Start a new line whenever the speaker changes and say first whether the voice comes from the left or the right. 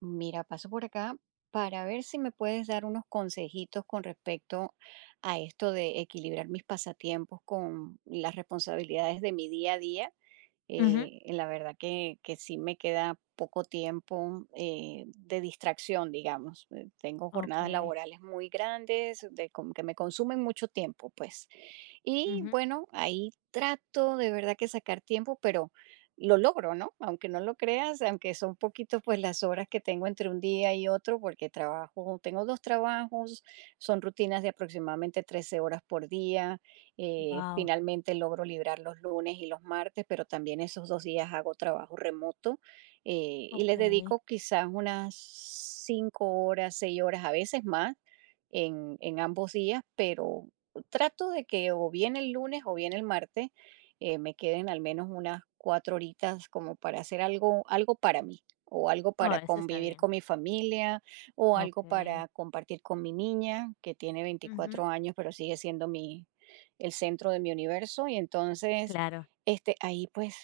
right: Mira, paso por acá para ver si me puedes dar unos consejitos con respecto a esto de equilibrar mis pasatiempos con las responsabilidades de mi día a día.
left: Ujú,
right: Y la verdad que sí me queda poco tiempo de distracción, digamos. Tengo jornadas
left: okey,
right: laborales muy grandes, de, como que me consumen mucho tiempo, pues. Y
left: ujú.
right: bueno, ahí trato de verdad que sacar tiempo, pero lo logro, ¿no? Aunque no lo creas, aunque son poquitos pues las horas que tengo entre un día y otro, porque trabajo, tengo dos trabajos, son rutinas de aproximadamente 13 horas por día,
left: Guau,
right: finalmente logro librar los lunes y los martes, pero también esos dos días hago trabajo remoto, y les
left: okey.
right: dedico quizás unas 5 horas, 6 horas, a veces más en ambos días, pero trato de que o bien el lunes o bien el martes me queden al menos unas 4 horitas como para hacer algo, algo para mí o algo
left: Oh,
right: para
left: eso está
right: convivir
left: bien.
right: con mi familia, o algo
left: Okey.
right: para compartir con mi niña, que tiene
left: Ujú,
right: 24 años, pero sigue siendo mi, el centro de mi universo. Y entonces
left: claro.
right: ahí pues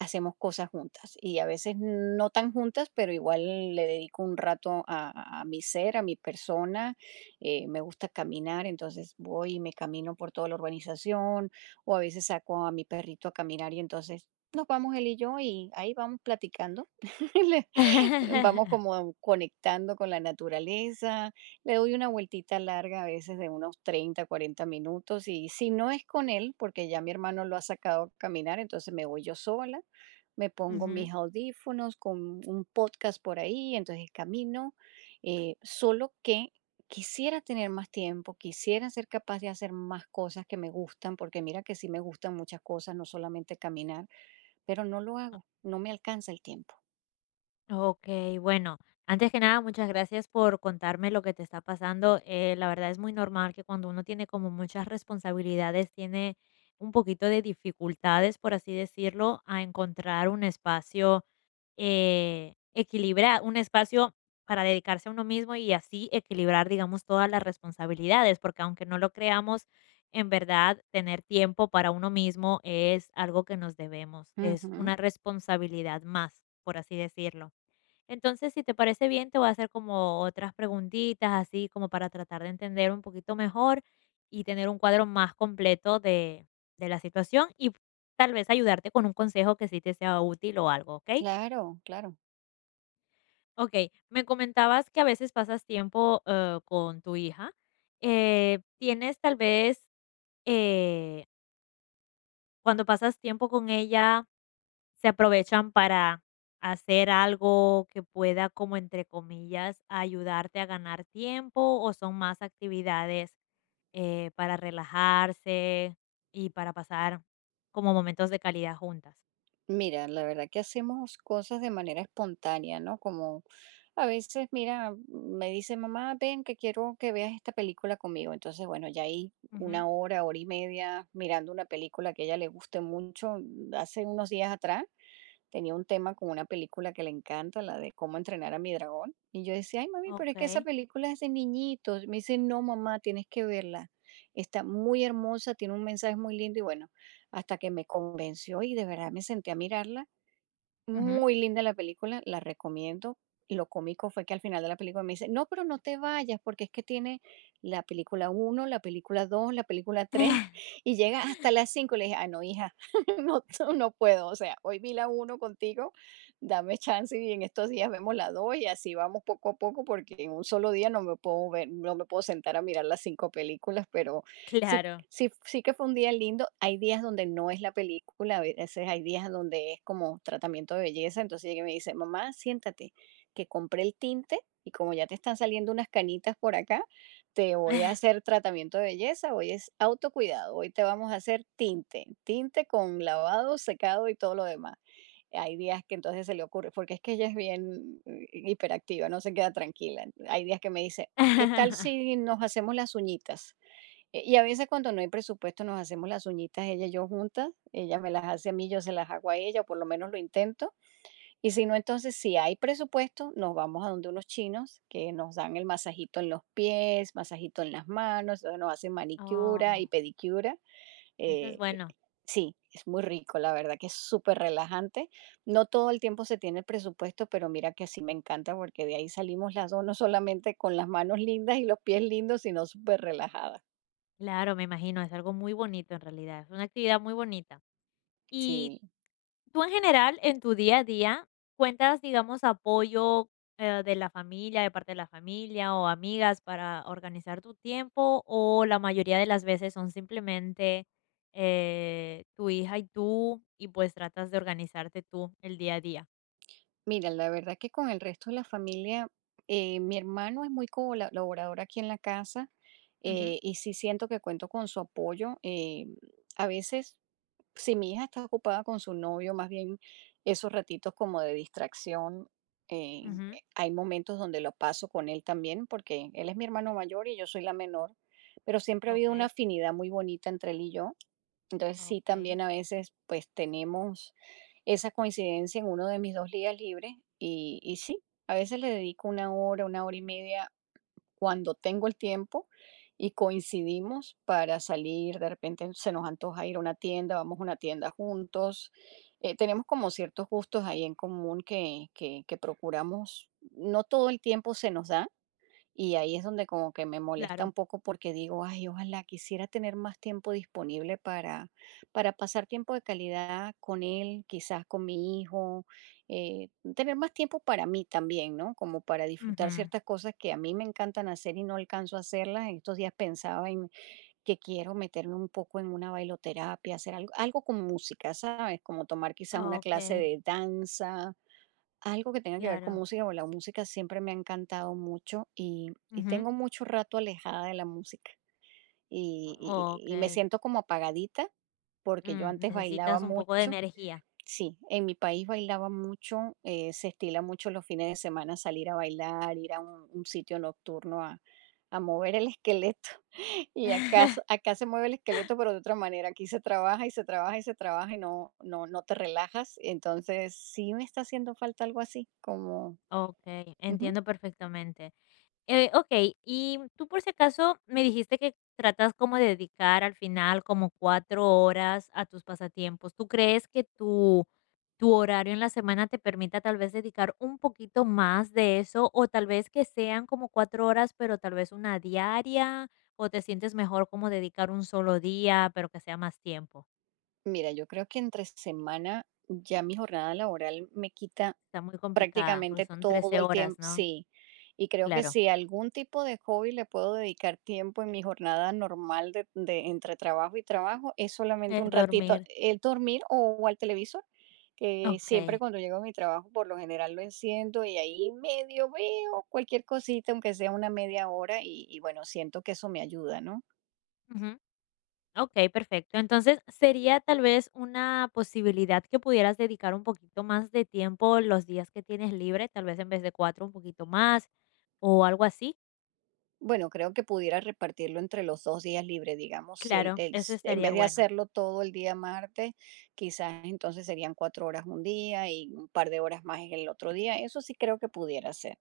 right: hacemos cosas juntas y a veces no tan juntas, pero igual le dedico un rato mi ser, a mi persona. Me gusta caminar, entonces voy y me camino por toda la urbanización o a veces saco a mi perrito a caminar y entonces nos vamos él y yo y ahí vamos platicando. Le- Vamos como conectando con la naturaleza. Le doy una vueltita larga a veces de unos 30 40 minutos y si no es con él, porque ya mi hermano lo ha sacado a caminar, entonces me voy yo sola, me pongo
left: Ujú.
right: mis audífonos con un podcast por ahí, entonces camino, solo que quisiera tener más tiempo, quisiera ser capaz de hacer más cosas que me gustan, porque mira que sí me gustan muchas cosas, no solamente caminar, pero no lo hago, no me alcanza el tiempo.
left: Okey, bueno, antes que nada, muchas gracias por contarme lo que te está pasando. La verdad es muy normal que cuando uno tiene como muchas responsabilidades, tiene un poquito de dificultades, por así decirlo, a encontrar un espacio equilibrar un espacio para dedicarse a uno mismo y así equilibrar, digamos, todas las responsabilidades, porque aunque no lo creamos, en verdad, tener tiempo para uno mismo es algo que nos debemos, es
right: Ujú.
left: una responsabilidad más, por así decirlo. Entonces, si te parece bien, te voy a hacer como otras preguntitas, así como para tratar de entender un poquito mejor y tener un cuadro más completo de la situación y tal vez ayudarte con un consejo que sí te sea útil o algo, ¿ok?
right: Claro, claro.
left: Okey, me comentabas que a veces pasas tiempo, con tu hija. ¿Tienes tal vez, eh, cuando pasas tiempo con ella, se aprovechan para hacer algo que pueda, como entre comillas, ayudarte a ganar tiempo, o son más actividades, para relajarse y para pasar como momentos de calidad juntas?
right: Mira, la verdad que hacemos cosas de manera espontánea, ¿no? Como a veces, mira, me dice mamá, ven que quiero que veas esta película conmigo. Entonces, bueno, ya ahí
left: Ujú.
right: 1 hora, 1 hora y media mirando una película que a ella le guste mucho. Hace unos días atrás tenía un tema con una película que le encanta, la de cómo entrenar a mi dragón. Y yo decía, ay, mami, pero es que esa
left: Okey.
right: película es de niñitos. Me dice, no, mamá, tienes que verla. Está muy hermosa, tiene un mensaje muy lindo. Y bueno, hasta que me convenció y de verdad me senté a mirarla.
left: Ujú.
right: Muy linda la película, la recomiendo. Lo cómico fue que al final de la película me dice, no, pero no te vayas porque es que tiene la película uno, la película dos, la película 3 y llega hasta las cinco. Le dije, ah, no, hija, no, no puedo. O sea, hoy vi la uno contigo, dame chance y en estos días vemos la 2 y así vamos poco a poco porque en un solo día no me puedo ver, no me puedo sentar a mirar las cinco películas, pero sí.
left: Claro.
right: Sí, sí que fue un día lindo. Hay días donde no es la película, a veces hay días donde es como tratamiento de belleza. Entonces ella me dice, mamá, siéntate, que compré el tinte y como ya te están saliendo unas canitas por acá, te voy a hacer tratamiento de belleza. Hoy es autocuidado, hoy te vamos a hacer tinte, tinte con lavado, secado y todo lo demás. Hay días que entonces se le ocurre, porque es que ella es bien hiperactiva, no se queda tranquila. Hay días que me dice, ¿qué tal si nos hacemos las uñitas? Y a veces cuando no hay presupuesto nos hacemos las uñitas ella y yo juntas, ella me las hace a mí, yo se las hago a ella, o por lo menos lo intento. Y si no, entonces si hay presupuesto, nos vamos a donde unos chinos que nos dan el masajito en los pies, masajito en las manos, donde nos hacen manicura y
left: Oh.
right: pedicura.
left: Eso es
right: eh, eh,
left: bueno.
right: sí, es muy rico, la verdad que es súper relajante. No todo el tiempo se tiene el presupuesto, pero mira que sí me encanta porque de ahí salimos las dos, no solamente con las manos lindas y los pies lindos, sino súper relajadas.
left: Claro, me imagino, es algo muy bonito en realidad, es una actividad muy bonita. Y
right: Sí.
left: tú en general, en tu día a día, ¿cuentas, digamos, apoyo, de la familia, de parte de la familia o amigas para organizar tu tiempo? ¿O la mayoría de las veces son simplemente, tu hija y tú, y pues tratas de organizarte tú el día a día?
right: Mira, la verdad que con el resto de la familia, mi hermano es muy colaborador aquí en la casa,
left: Ujú,
right: y sí siento que cuento con su apoyo. A veces, si mi hija está ocupada con su novio, más bien esos ratitos como de distracción, eh,
left: ujú.
right: hay momentos donde lo paso con él también, porque él es mi hermano mayor y yo soy la menor, pero siempre ha habido una
left: Okey,
right: afinidad muy bonita entre él y yo. Entonces sí,
left: okey.
right: también a veces pues tenemos esa coincidencia en uno de mis dos días libres y sí, a veces le dedico 1 hora, 1 hora y media cuando tengo el tiempo y coincidimos para salir, de repente se nos antoja ir a una tienda, vamos a una tienda juntos. Tenemos como ciertos gustos ahí en común que que procuramos, no todo el tiempo se nos da, y ahí es donde como que me molesta un
left: Claro.
right: poco porque digo, ay, ojalá quisiera tener más tiempo disponible para pasar tiempo de calidad con él, quizás con mi hijo, eh, tener más tiempo para mí también, ¿no? Como para disfrutar
left: Ujú.
right: ciertas cosas que a mí me encantan hacer y no alcanzo a hacerlas. En estos días pensaba en que quiero meterme un poco en una bailoterapia, hacer algo, algo con música, ¿sabes? Como tomar quizás una clase
left: Okey,
right: de danza, algo que tenga que ver con
left: claro.
right: música, o la música siempre me ha encantado mucho y
left: Ujú.
right: tengo mucho rato alejada de la música
left: O
right: y me siento como apagadita porque yo antes bailaba
left: Necesitas un poco de
right: mucho.
left: energía.
right: Sí, en mi país bailaba mucho, se estila mucho los fines de semana salir a bailar, ir a un sitio nocturno a mover el esqueleto. Y acá, acá se mueve el esqueleto, pero de otra manera. Aquí se trabaja y se trabaja y se trabaja y no, no, no te relajas. Entonces sí me está haciendo falta algo así, como
left: Okey,
right: ujú.
left: entiendo perfectamente. Okey, y tú, por si acaso, me dijiste que tratas como de dedicar al final como 4 horas a tus pasatiempos. ¿Tú crees que tu horario en la semana te permita, tal vez, dedicar un poquito más de eso? O tal vez que sean como 4 horas, pero tal vez una diaria, ¿o te sientes mejor como dedicar un solo día, pero que sea más tiempo?
right: Mira, yo creo que entre semana ya mi jornada laboral me quita
left: Está muy complicada, porque
right: prácticamente
left: son
right: todo
left: 13
right: el tiempo,
left: horas, ¿no?
right: sí. Y creo que
left: Claro,
right: si algún tipo de hobby le puedo dedicar tiempo en mi jornada normal de entre trabajo y trabajo, es solamente un
left: es
right: ratito,
left: dormir.
right: el dormir o al televisor, que siempre
left: Okey,
right: cuando llego a mi trabajo por lo general lo enciendo y ahí medio veo cualquier cosita, aunque sea una media hora, y bueno, siento que eso me ayuda, ¿no?
left: ujú. Okey, perfecto. Entonces, sería tal vez una posibilidad que pudieras dedicar un poquito más de tiempo los días que tienes libre, tal vez en vez de 4 un poquito más, o algo así.
right: Bueno, creo que pudiera repartirlo entre los dos días libres, digamos, si
left: Claro, eso
right: en vez
left: estaría
right: de
left: bueno.
right: hacerlo todo el día martes, quizás entonces serían 4 horas un día y un par de horas más en el otro día. Eso sí creo que pudiera ser.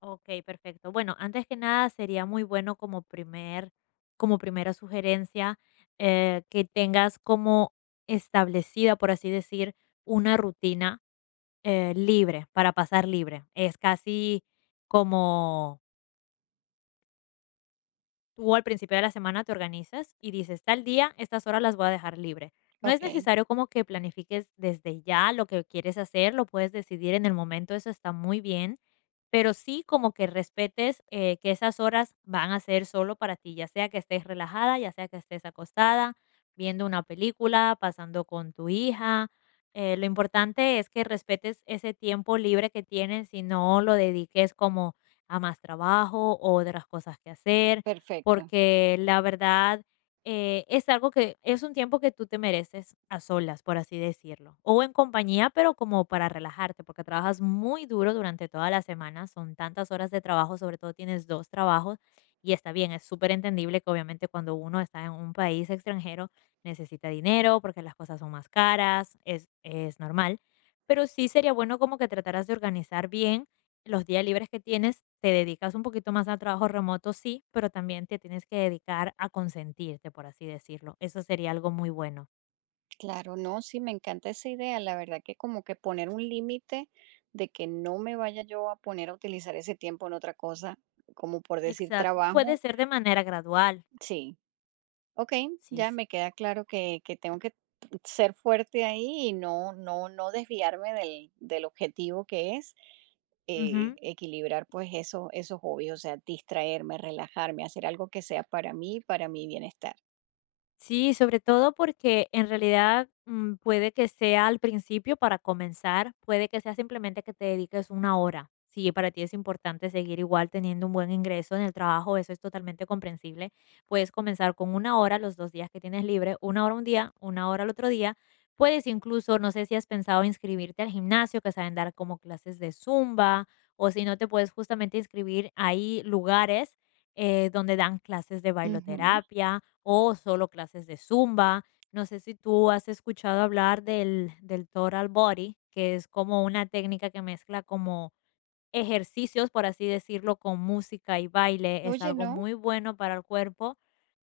left: Okey, perfecto. Bueno, antes que nada, sería muy bueno como primera sugerencia, que tengas como establecida, por así decir, una rutina libre, para pasar libre. Es casi como, tú al principio de la semana te organizas y dices, tal día, estas horas las voy a dejar libre. No es
right: Ok,
left: necesario como que planifiques desde ya lo que quieres hacer, lo puedes decidir en el momento, eso está muy bien, pero sí como que respetes, que esas horas van a ser solo para ti, ya sea que estés relajada, ya sea que estés acostada, viendo una película, pasando con tu hija. Lo importante es que respetes ese tiempo libre que tienes y no lo dediques como a más trabajo o otras cosas que hacer,
right: perfecto.
left: porque la verdad, es algo, que es un tiempo que tú te mereces a solas, por así decirlo, o en compañía, pero como para relajarte, porque trabajas muy duro durante toda la semana, son tantas horas de trabajo, sobre todo tienes dos trabajos, y está bien, es súper entendible que obviamente cuando uno está en un país extranjero necesita dinero porque las cosas son más caras, es normal, pero sí sería bueno como que trataras de organizar bien los días libres que tienes, te dedicas un poquito más a trabajo remoto, sí, pero también te tienes que dedicar a consentirte, por así decirlo. Eso sería algo muy bueno.
right: Claro, no, sí, me encanta esa idea. La verdad que como que poner un límite de que no me vaya yo a poner a utilizar ese tiempo en otra cosa, como por decir
left: Exacto.
right: trabajo,
left: Puede ser de manera gradual.
right: sí. Ok,
left: Sí,
right: ya
left: sí.
right: me queda claro que tengo que ser fuerte ahí y no, no, no desviarme del objetivo que es
left: Ujú.
right: equilibrar pues eso, esos hobbies, o sea, distraerme, relajarme, hacer algo que sea para mí, para mi bienestar.
left: Sí, sobre todo porque en realidad, puede que sea al principio, para comenzar, puede que sea simplemente que te dediques 1 hora. Si para ti es importante seguir igual teniendo un buen ingreso en el trabajo, eso es totalmente comprensible. Puedes comenzar con 1 hora los 2 días que tienes libre, 1 hora un día, 1 hora el otro día. Puedes incluso, no sé si has pensado inscribirte al gimnasio, que saben dar como clases de zumba, o si no te puedes justamente inscribir, hay lugares donde dan clases de
right: Ujú.
left: bailoterapia o solo clases de Zumba. No sé si tú has escuchado hablar del Total Body, que es como una técnica que mezcla como ejercicios, por así decirlo, con música y baile. Es
right: Oye,
left: algo
right: no,
left: muy bueno para el cuerpo,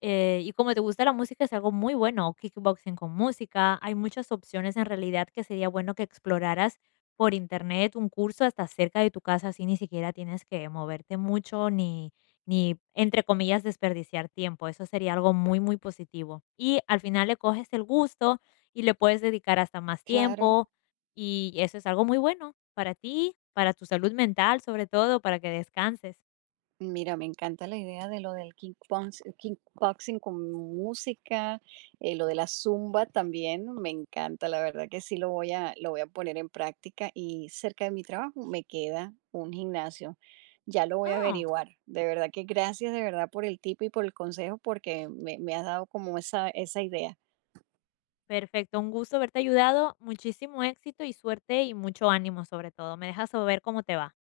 left: y como te gusta la música, es algo muy bueno, kickboxing con música. Hay muchas opciones en realidad, que sería bueno que exploraras por internet, un curso hasta cerca de tu casa, así ni siquiera tienes que moverte mucho, ni, entre comillas desperdiciar tiempo. Eso sería algo muy, muy positivo. Y al final le coges el gusto y le puedes dedicar hasta más
right: claro.
left: tiempo y eso es algo muy bueno para ti, para tu salud mental, sobre todo, para que descanses.
right: Mira, me encanta la idea de lo del kickboxing con música, lo de la zumba también, me encanta, la verdad que sí lo voy lo voy a poner en práctica y cerca de mi trabajo me queda un gimnasio. Ya lo voy a
left: Ah.
right: averiguar. De verdad que gracias de verdad por el tip y por el consejo porque me has dado como esa idea.
left: Perfecto, un gusto haberte ayudado, muchísimo éxito y suerte y mucho ánimo sobre todo. Me dejas saber cómo te va.